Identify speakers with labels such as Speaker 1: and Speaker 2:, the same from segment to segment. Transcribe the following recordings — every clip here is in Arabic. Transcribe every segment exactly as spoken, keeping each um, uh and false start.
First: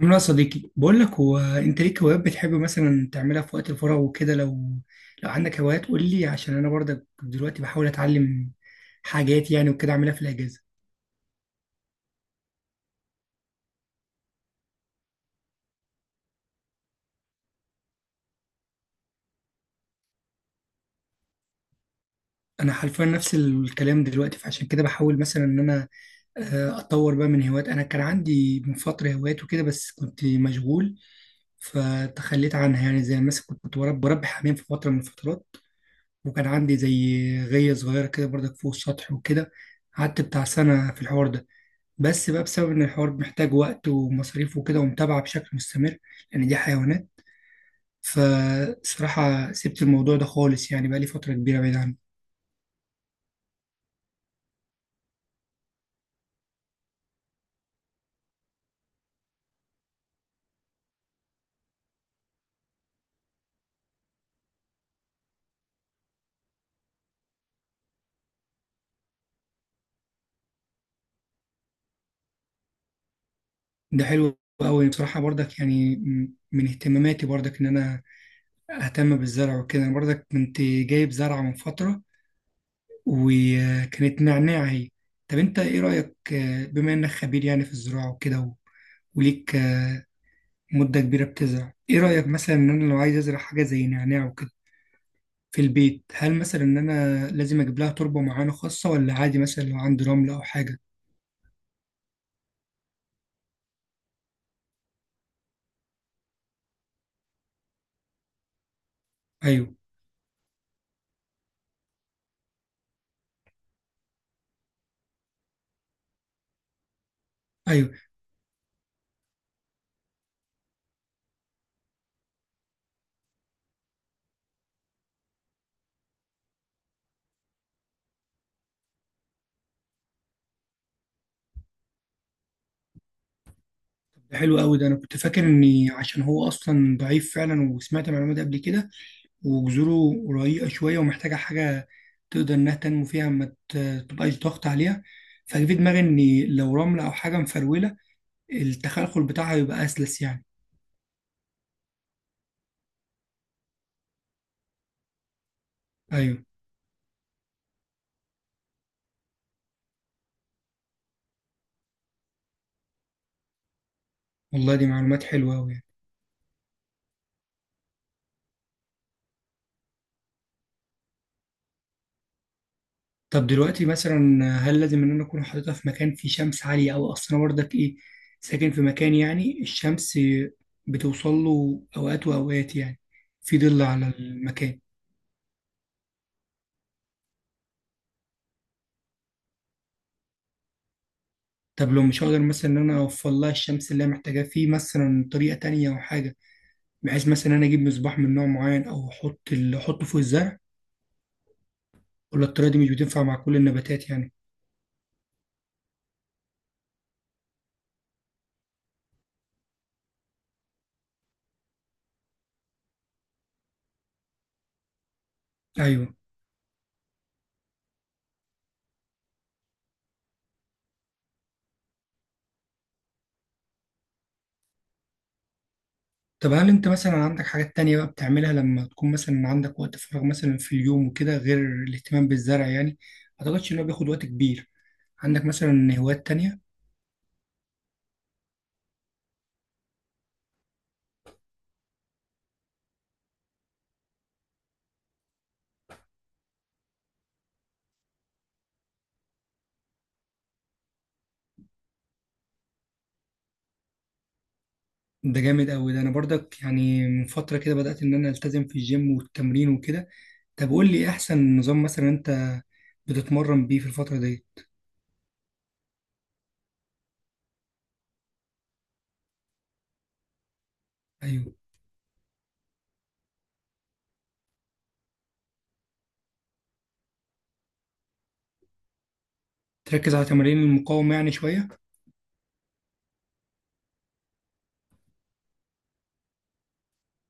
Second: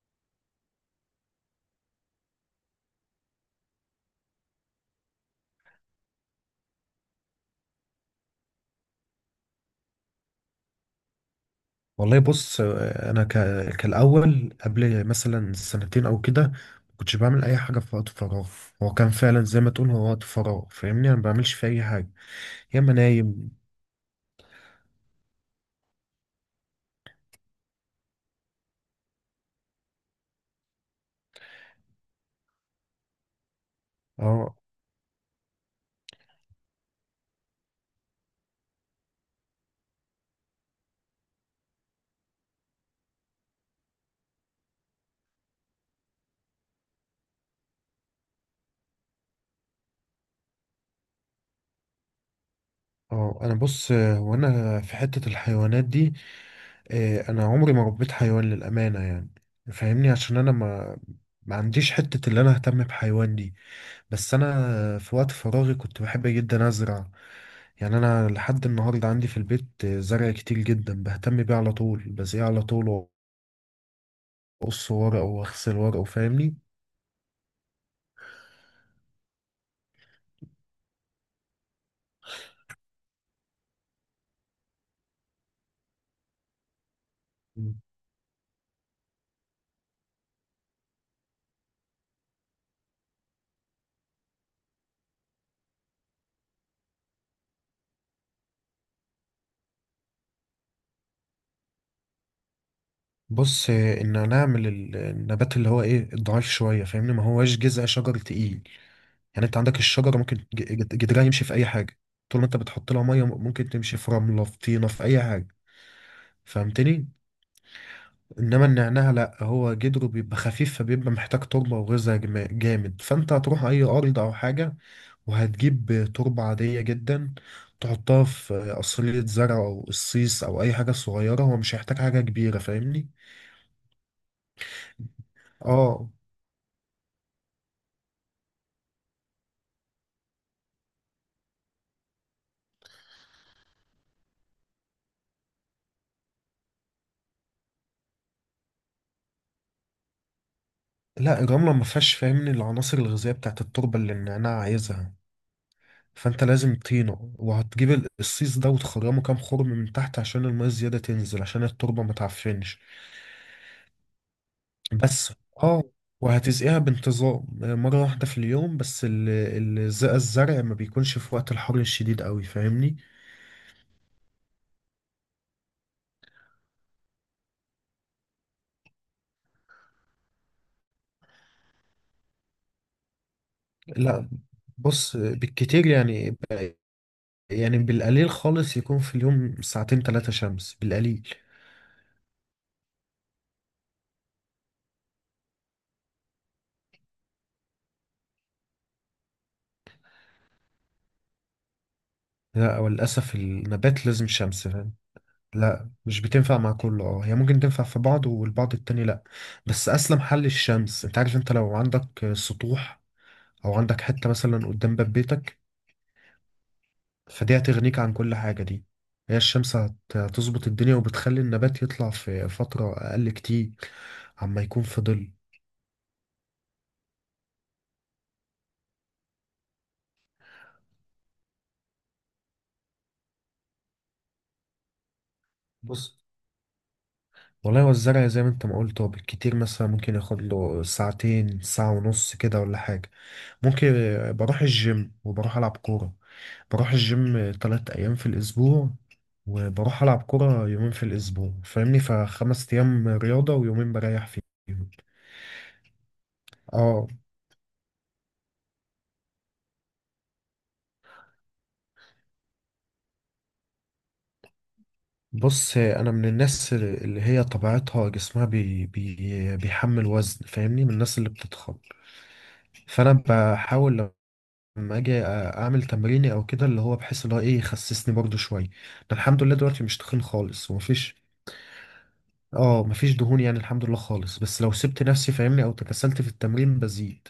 Speaker 1: عامل ايه يا صديقي؟ بقول لك، هو انت ليك هوايات بتحب مثلا تعملها في وقت الفراغ وكده؟ لو لو عندك هوايات قول لي، عشان انا برضك دلوقتي بحاول اتعلم حاجات يعني وكده اعملها في الاجازه.
Speaker 2: والله، بص، آه، انا ك... كالاول قبل مثلا سنتين او كده. ما كنتش بعمل اي حاجه في وقت فراغ. هو كان فعلا زي ما تقول، هو وقت فراغ، فاهمني، انا ما بعملش فيه اي حاجه.
Speaker 1: انا
Speaker 2: يا اما
Speaker 1: حرفيا نفس
Speaker 2: نايم.
Speaker 1: الكلام دلوقتي، فعشان كده بحاول مثلا ان انا آه، اتطور بقى من هوايات. انا كان عندي من فتره هوايات وكده بس كنت مشغول فتخليت عنها، يعني زي مثلا كنت كنت برب- بربي حمام
Speaker 2: اه،
Speaker 1: في فتره من الفترات، وكان عندي زي غيه صغيره كده برضك فوق السطح وكده، قعدت بتاع سنه في الحوار ده، بس بقى بسبب ان الحوار محتاج وقت ومصاريف وكده ومتابعة بشكل مستمر، لان دي حيوانات، فصراحة سبت الموضوع ده خالص، يعني بقى لي فترة كبيرة بعيد عنه.
Speaker 2: اه، انا بص. آه، وانا في حته الحيوانات دي، آه، انا عمري ما ربيت حيوان للامانه يعني، فاهمني، عشان انا ما ما عنديش حته اللي انا اهتم بحيوان دي. بس انا في وقت فراغي كنت بحب جدا ازرع، يعني انا لحد النهارده عندي في البيت زرع كتير جدا بهتم بيه على طول، بزيه على طول،
Speaker 1: ده حلو قوي
Speaker 2: واقص
Speaker 1: بصراحة،
Speaker 2: ورقه،
Speaker 1: برضك
Speaker 2: واغسل
Speaker 1: يعني
Speaker 2: ورقه،
Speaker 1: م-
Speaker 2: فاهمني.
Speaker 1: من اهتماماتي برضك ان انا اهتم بالزرع وكده. أنا برضك كنت جايب زرعة من فترة وكانت نعناع هي. طب انت ايه رأيك، آه، بما انك خبير يعني في
Speaker 2: مم.
Speaker 1: الزراعة وكده، و- وليك آه، مدة كبيرة بتزرع، ايه رأيك مثلا ان انا لو عايز ازرع حاجة زي نعناع وكده في البيت، هل مثلا ان انا لازم اجيب لها تربه معينه خاصه، ولا عادي مثلا لو عندي رمل او حاجه؟
Speaker 2: بص، ان انا اعمل ال- النبات اللي هو ايه ضعيف شويه، فاهمني، ما هواش جذع شجر تقيل. يعني انت
Speaker 1: ايوه،
Speaker 2: عندك الشجره ممكن ج- ج- جذرها يمشي في اي حاجه. طول ما انت بتحط لها ميه ممكن تمشي في رمله، في طينه، في اي حاجه، فهمتني.
Speaker 1: ايوه.
Speaker 2: انما النعناع لا، هو جدره بيبقى خفيف، فبيبقى محتاج تربه وغذاء جما- جامد، فانت هتروح اي ارض او حاجه وهتجيب تربه عاديه جدا، تحطها في قصيلة زرع او قصيص او اي حاجه صغيره. هو مش هيحتاج حاجه كبيره، فاهمني.
Speaker 1: طب ده حلو قوي، ده انا كنت فاكر اني
Speaker 2: اه.
Speaker 1: عشان هو اصلا ضعيف فعلا، وسمعت المعلومه دي قبل كده، وجذوره رقيقه شويه ومحتاجه حاجه تقدر انها تنمو فيها، ما ت- تبقاش ضغط عليها. فجه في دماغي اني لو رمله او حاجه مفروله، التخلخل بتاعها يبقى اسلس يعني.
Speaker 2: لا، الرمله ما فيهاش فاهمني العناصر الغذائيه بتاعت التربه اللي النعناع عايزها. فانت
Speaker 1: ايوه.
Speaker 2: لازم طينه، وهتجيب القصيص ده وتخرمه كام خرم من تحت عشان الميه الزياده تنزل، عشان التربه ما تعفنش.
Speaker 1: والله دي معلومات
Speaker 2: بس.
Speaker 1: حلوه قوي.
Speaker 2: اه. وهتسقيها بانتظام مرة واحدة في اليوم، بس ال- الزق الزرع ما بيكونش في وقت الحر الشديد قوي، فاهمني.
Speaker 1: طب دلوقتي مثلا، هل لازم ان انا اكون حاططها في مكان فيه شمس عاليه، او اصلا برضك ايه، ساكن في مكان يعني الشمس بتوصل له اوقات واوقات يعني، في ظل على
Speaker 2: لا.
Speaker 1: المكان؟
Speaker 2: بص، بالكتير يعني، يعني بالقليل خالص، يكون في اليوم ساعتين ثلاثة شمس بالقليل.
Speaker 1: طب لو مش هقدر مثلا ان انا اوفر لها الشمس اللي هي محتاجاه، في مثلا طريقه تانية او حاجه، بحيث مثلا إن انا اجيب مصباح من نوع معين او احط ال- احطه فوق الزرع؟ ولا الطريقه
Speaker 2: لا،
Speaker 1: دي مش بتنفع
Speaker 2: وللأسف
Speaker 1: مع كل
Speaker 2: النبات
Speaker 1: النباتات
Speaker 2: لازم
Speaker 1: يعني؟
Speaker 2: شمس، فاهم؟ لا، مش بتنفع مع كله، اه، هي ممكن تنفع في بعض والبعض التاني لا. بس أسلم حل الشمس. انت عارف، انت لو عندك سطوح أو عندك حتة مثلا قدام باب بيتك،
Speaker 1: ايوه.
Speaker 2: فدي هتغنيك عن كل حاجة دي. هي الشمس هت- هتظبط الدنيا، وبتخلي النبات يطلع في فترة أقل كتير عما يكون في ظل.
Speaker 1: طب هل انت مثلا عندك حاجات تانية بقى بتعملها لما تكون مثلا عندك وقت فراغ مثلا في اليوم وكده، غير الاهتمام بالزرع يعني؟ ما اعتقدش ان هو بياخد وقت كبير. عندك مثلا
Speaker 2: بص،
Speaker 1: هوايات تانية؟
Speaker 2: والله هو الزرع زي ما انت ما قلت، هو بالكتير مثلا ممكن ياخد له ساعتين، ساعة ونص كده، ولا حاجة. ممكن بروح الجيم، وبروح ألعب كورة. بروح الجيم تلات أيام في الأسبوع، وبروح ألعب كورة يومين في الأسبوع، فاهمني، فخمس أيام رياضة ويومين بريح فيهم.
Speaker 1: ده جامد قوي، ده انا برضك
Speaker 2: اه.
Speaker 1: يعني من فترة كده بدأت ان انا التزم في الجيم والتمرين وكده. طب قول لي، إيه احسن نظام مثلا انت بتتمرن بيه في الفترة دي؟
Speaker 2: بص، انا من الناس اللي هي طبيعتها جسمها بي بي بيحمل وزن، فاهمني، من الناس اللي
Speaker 1: ايوه.
Speaker 2: بتضخم. فانا بحاول لما اجي اعمل تمريني او كده، اللي هو بحس اللي هو ايه يخسسني برضو شويه. انا الحمد لله دلوقتي مش
Speaker 1: تركز
Speaker 2: تخين
Speaker 1: على تمارين
Speaker 2: خالص،
Speaker 1: المقاومة
Speaker 2: ومفيش،
Speaker 1: يعني شوية.
Speaker 2: اه، مفيش دهون يعني، الحمد لله خالص. بس لو سبت نفسي، فاهمني، او تكسلت في التمرين بزيد.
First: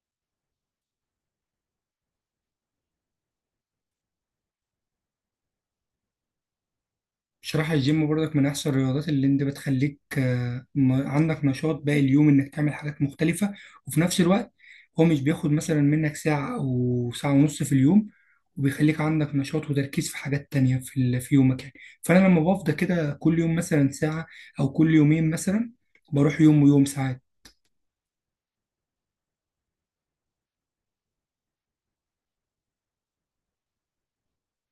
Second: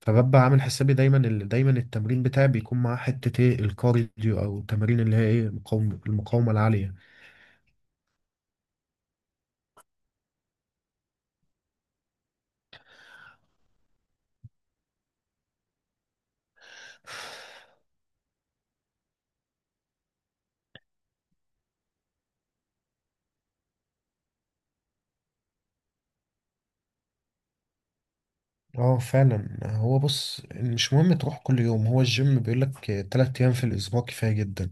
Speaker 2: فببقى عامل حسابي دايما، ال- دايما التمرين بتاعي بيكون معاه حته ايه الكارديو او التمارين اللي هي ايه مقاومه المقاومه العاليه.
Speaker 1: بصراحة الجيم برضك من أحسن الرياضات، اللي أنت بتخليك آه، م- عندك نشاط باقي اليوم إنك تعمل حاجات مختلفة، وفي نفس الوقت هو مش بياخد مثلا منك ساعة أو ساعة ونص في اليوم، وبيخليك عندك نشاط وتركيز في حاجات تانية في ال- في يومك يعني. فأنا لما بفضى كده كل يوم مثلا ساعة، أو كل يومين مثلا، بروح يوم ويوم ساعات.
Speaker 2: اه، فعلا. هو بص مش مهم تروح كل يوم، هو الجيم بيقولك تلات ايام في الاسبوع كفاية جدا.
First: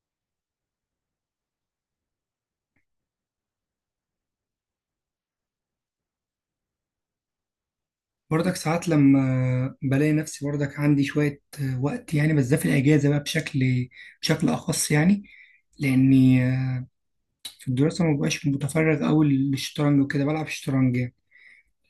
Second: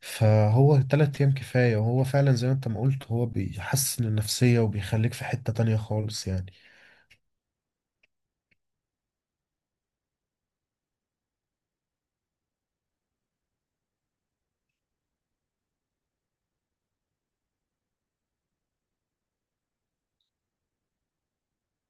Speaker 2: فهو تلات ايام كفاية، وهو فعلا زي ما انت ما قلت هو بيحسن النفسية وبيخليك في حتة تانية خالص يعني.
Speaker 1: برضك ساعات لما بلاقي نفسي برضك عندي شوية آه، وقت يعني، بس ده في الأجازة بقى بشكل بشكل أخص يعني، لأني في الدراسة ما بقاش متفرغ أوي للشطرنج وكده، بلعب شطرنج يعني،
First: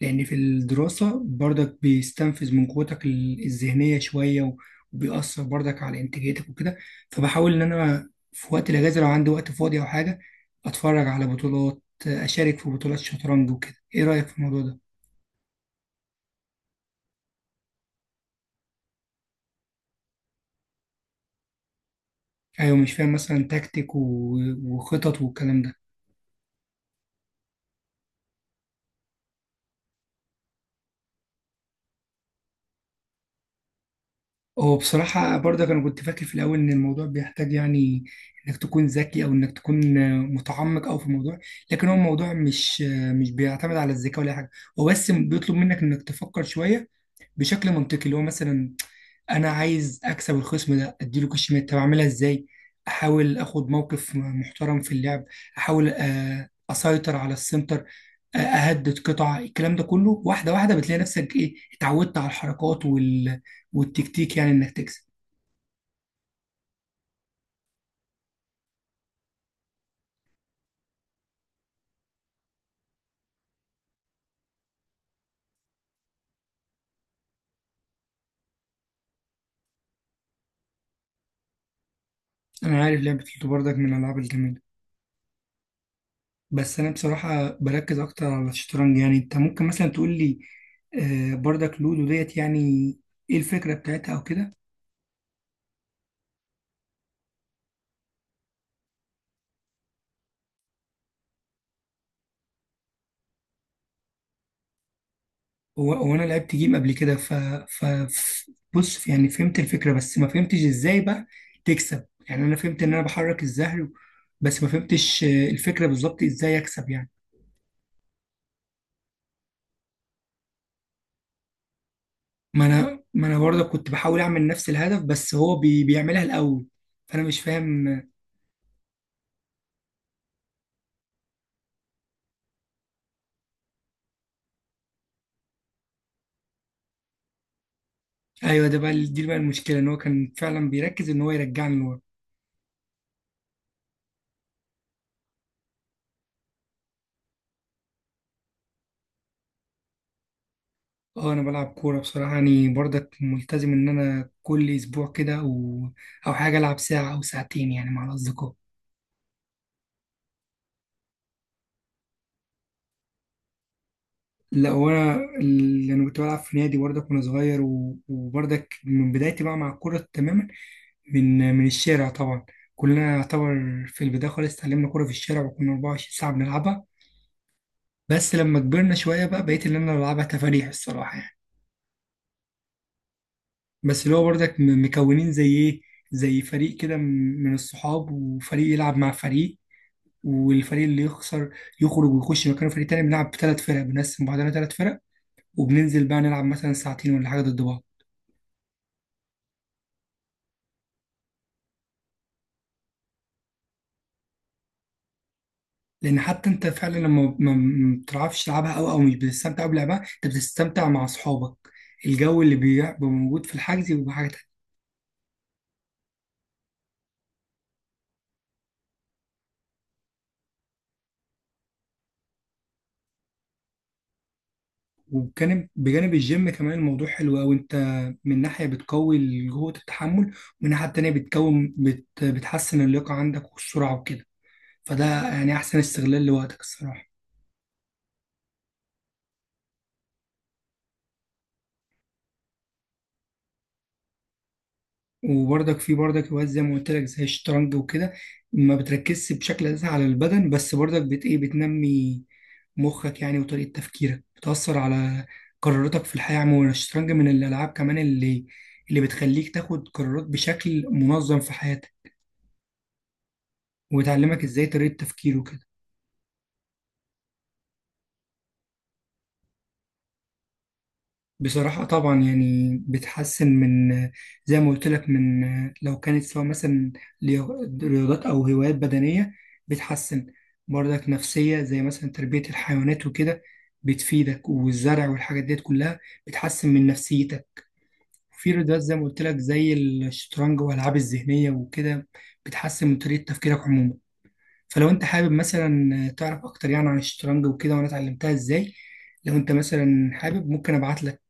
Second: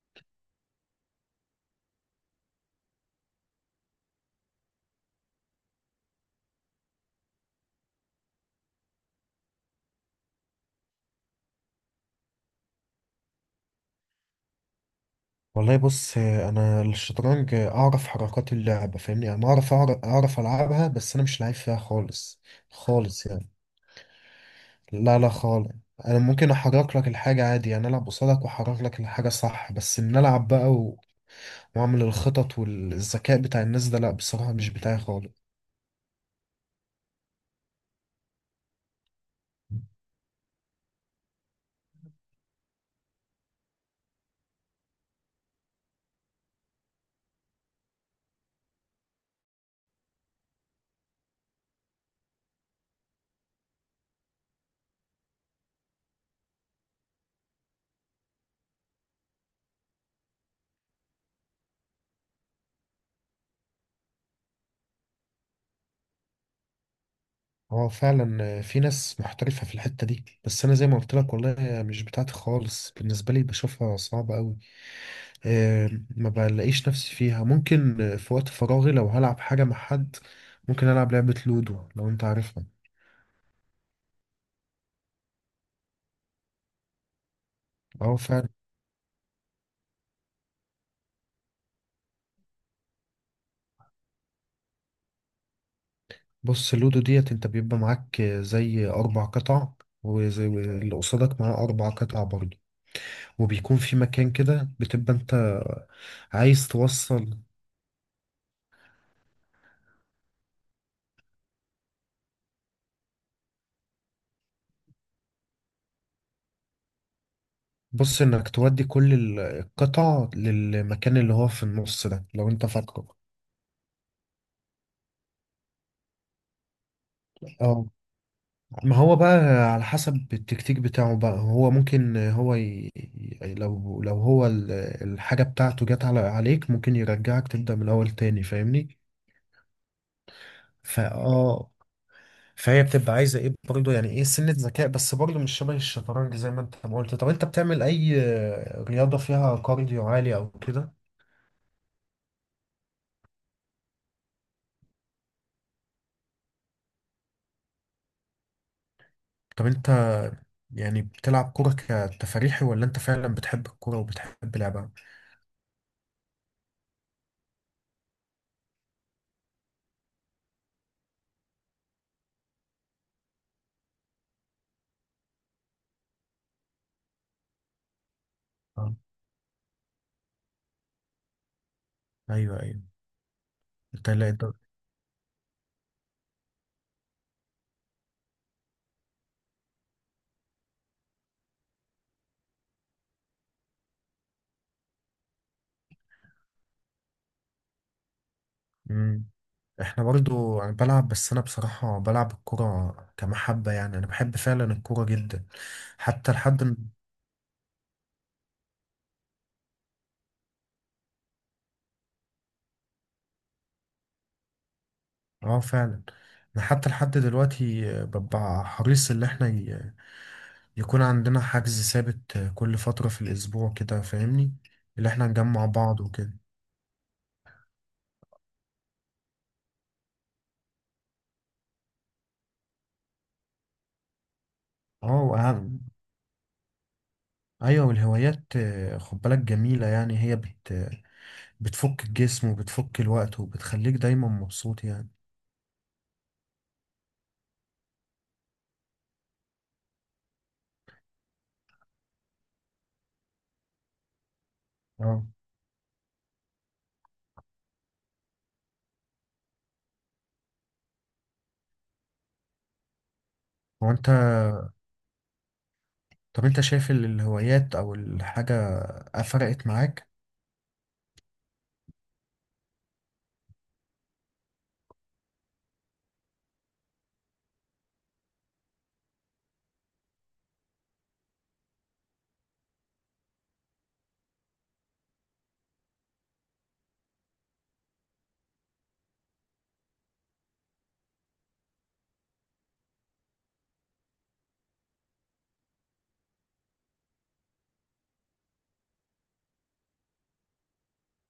Speaker 1: لأن في الدراسة برضك بيستنفذ من قوتك ال- الذهنية شوية، و- وبيأثر برضك على إنتاجيتك وكده. فبحاول إن أنا في وقت الأجازة، لو عندي وقت فاضي أو حاجة، أتفرج على بطولات، أشارك في بطولات شطرنج وكده. إيه رأيك في الموضوع ده؟
Speaker 2: والله بص، انا الشطرنج اعرف حركات اللعبة، فاهمني، انا اعرف اعرف أعرف العبها، بس انا مش لعيب فيها خالص.
Speaker 1: أيوة. مش فاهم
Speaker 2: خالص
Speaker 1: مثلا
Speaker 2: يعني.
Speaker 1: تكتيك و-
Speaker 2: لا،
Speaker 1: وخطط
Speaker 2: لا،
Speaker 1: والكلام
Speaker 2: خالص.
Speaker 1: ده.
Speaker 2: انا ممكن احرك لك الحاجة عادي، يعني العب قصادك واحرك لك الحاجة صح، بس ان العب بقى واعمل الخطط والذكاء بتاع الناس ده، لا بصراحة مش
Speaker 1: هو
Speaker 2: بتاعي خالص.
Speaker 1: بصراحة برضك أنا كنت فاكر في الأول إن الموضوع بيحتاج يعني إنك تكون ذكي، أو إنك تكون آه، متعمق أو في الموضوع. لكن هو الموضوع مش آه، مش بيعتمد على الذكاء ولا أي حاجة، هو بس بيطلب منك إنك تفكر شوية بشكل منطقي، اللي هو مثلا انا عايز اكسب الخصم ده، اديله كش ميت، طب اعملها ازاي؟ احاول اخد موقف محترم في اللعب، احاول آه، اسيطر على السنتر، آه، اهدد قطع، الكلام ده كله، واحده واحده بتلاقي نفسك ايه، اتعودت على الحركات وال... والتكتيك، يعني انك تكسب.
Speaker 2: هو فعلا في ناس محترفة في الحتة دي، بس أنا زي ما قلت لك والله مش بتاعتي خالص، بالنسبة لي بشوفها صعبة أوي. آه، ما بلاقيش نفسي فيها. ممكن في وقت فراغي لو هلعب حاجة مع حد، ممكن ألعب لعبة لودو، لو أنت عارفها.
Speaker 1: انا عارف لعبه لوتو بردك، من الالعاب الجميله، بس انا بصراحه بركز
Speaker 2: أه،
Speaker 1: اكتر
Speaker 2: فعلا.
Speaker 1: على الشطرنج يعني. انت ممكن مثلا تقول لي، آه، بردك لودو ديت يعني ايه الفكره بتاعتها او كده؟
Speaker 2: بص، اللودو ديت أنت بيبقى معاك زي أربع قطع، وزي اللي قصادك معاه أربع قطع برضه، وبيكون في مكان كده بتبقى أنت
Speaker 1: هو هو انا لعبت
Speaker 2: عايز
Speaker 1: جيم قبل كده، ف
Speaker 2: توصل.
Speaker 1: ف ف- بص يعني فهمت الفكره، بس ما فهمتش ازاي بقى تكسب يعني. انا فهمت ان انا بحرك الزهر، بس ما فهمتش آه، الفكره بالظبط ازاي اكسب يعني.
Speaker 2: بص، انك تودي كل ال- القطع للمكان اللي هو في النص ده، لو
Speaker 1: ما
Speaker 2: انت
Speaker 1: انا
Speaker 2: فاكره.
Speaker 1: ما انا برضه كنت بحاول اعمل نفس الهدف، بس هو بي بيعملها الاول، فانا مش
Speaker 2: اه.
Speaker 1: فاهم آه،
Speaker 2: ما هو بقى على حسب التكتيك بتاعه بقى، هو ممكن هو ي... ي- لو لو هو ال- الحاجة بتاعته جت على عليك ممكن يرجعك تبدأ من الأول تاني،
Speaker 1: ايوه. ده
Speaker 2: فاهمني.
Speaker 1: بقى دي بقى المشكله، ان هو كان فعلا بيركز
Speaker 2: فا
Speaker 1: ان هو
Speaker 2: اه
Speaker 1: يرجعني لورا.
Speaker 2: فهي بتبقى عايزة ايه برضه، يعني ايه سنة ذكاء، بس برضه مش شبه الشطرنج زي ما انت ما قلت. طب انت بتعمل اي رياضة فيها كارديو عالي او كده؟
Speaker 1: اه، انا بلعب كوره بصراحه، يعني برضك ملتزم ان انا كل اسبوع كده او او حاجه العب ساعه او ساعتين يعني مع الاصدقاء.
Speaker 2: طب انت يعني بتلعب كرة كتفريحي، ولا انت فعلا بتحب الكرة وبتحب
Speaker 1: لا،
Speaker 2: لعبها؟
Speaker 1: وانا اللي انا كنت بلعب في نادي برضك وانا صغير، و- وبرضك من بدايتي بقى مع الكوره تماما، من من الشارع طبعا، كلنا يعتبر في البدايه خالص اتعلمنا كوره في الشارع، وكنا اربعة وعشرين ساعه بنلعبها، بس لما
Speaker 2: آه.
Speaker 1: كبرنا شويه بقى بقيت اللي انا بلعبها تفاريح الصراحه يعني،
Speaker 2: ايوه، ايوه.
Speaker 1: بس
Speaker 2: انت
Speaker 1: اللي هو
Speaker 2: لا انت.
Speaker 1: برضك م- مكونين زي ايه، زي فريق كده م- من الصحاب، وفريق يلعب مع فريق، والفريق اللي يخسر يخرج ويخش مكانه فريق تاني، بنلعب بثلاث فرق، بنقسم بعضنا ثلاث فرق وبننزل بقى نلعب مثلا ساعتين ولا حاجه ضد بعض.
Speaker 2: مم. احنا برضو انا بلعب، بس انا بصراحة بلعب الكرة كمحبة، يعني انا بحب فعلا الكرة جدا
Speaker 1: لان
Speaker 2: حتى
Speaker 1: حتى
Speaker 2: لحد
Speaker 1: انت
Speaker 2: م-
Speaker 1: فعلا لما ما ما بتعرفش تلعبها، او او مش بتستمتع بلعبها، انت بتستمتع مع اصحابك، الجو اللي بيبقى موجود في الحجز بيبقى حاجه تانية.
Speaker 2: اه، فعلا. انا حتى لحد دلوقتي آه، ببقى حريص ان احنا ي... يكون عندنا حجز ثابت، آه، كل فترة في الاسبوع كده، فاهمني، اللي احنا نجمع
Speaker 1: وبجانب
Speaker 2: بعض
Speaker 1: بجانب
Speaker 2: وكده.
Speaker 1: الجيم كمان، الموضوع حلو قوي، انت من ناحيه بتقوي قوه التحمل، ومن ناحيه تانية بتكون بت بتحسن اللياقه عندك والسرعه وكده، فده
Speaker 2: اه،
Speaker 1: يعني احسن استغلال لوقتك الصراحه.
Speaker 2: ايوه. والهوايات، آه، خد بالك جميله، يعني هي بت بتفك الجسم وبتفك الوقت، وبتخليك دايما مبسوط يعني.
Speaker 1: وبرضك في برضك هوايات زي ما قلت لك زي الشطرنج وكده، ما بتركزش بشكل اساسي على البدن، بس برضك بت ايه بتنمي مخك يعني، وطريقة تفكيرك بتأثر
Speaker 2: اه.
Speaker 1: على قراراتك في الحياة عموما. الشطرنج من الألعاب كمان اللي اللي بتخليك تاخد قرارات بشكل منظم في حياتك،
Speaker 2: هو انت
Speaker 1: وتعلمك ازاي طريقة تفكير وكده.
Speaker 2: طب انت شايف ال- الهوايات او الحاجه فرقت معاك؟
Speaker 1: بصراحة طبعا يعني بتحسن من، زي ما قلت لك، من لو كانت سواء مثلا ليو- رياضات أو هوايات بدنية، بتحسن برضك نفسية زي مثلا تربية الحيوانات وكده بتفيدك، والزرع والحاجات ديت كلها بتحسن من نفسيتك. في رياضات زي ما قلت لك زي الشطرنج والألعاب الذهنية وكده بتحسن من طريقة تفكيرك عموما. فلو أنت حابب مثلا تعرف أكتر يعني عن الشطرنج وكده وأنا اتعلمتها إزاي، لو أنت مثلا حابب ممكن أبعت لك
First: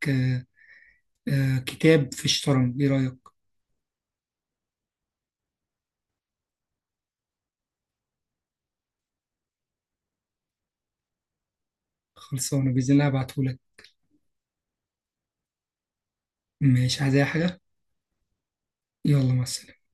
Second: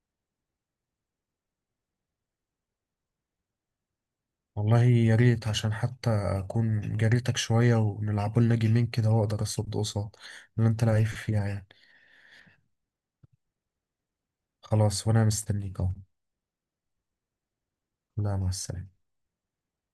Speaker 1: آه كتاب في الشطرنج. ايه رأيك؟
Speaker 2: والله يا ريت، عشان حتى اكون جريتك شويه ونلعبوا لنا جيمين كده، واقدر اصد قصاد اللي انت لعيب فيها يعني.
Speaker 1: خلصانة بإذن الله، هبعتهولك.
Speaker 2: خلاص، وانا مستنيك اهو.
Speaker 1: مش عايز أي حاجة.
Speaker 2: لا، مع السلامه.
Speaker 1: يلا، مع السلامة.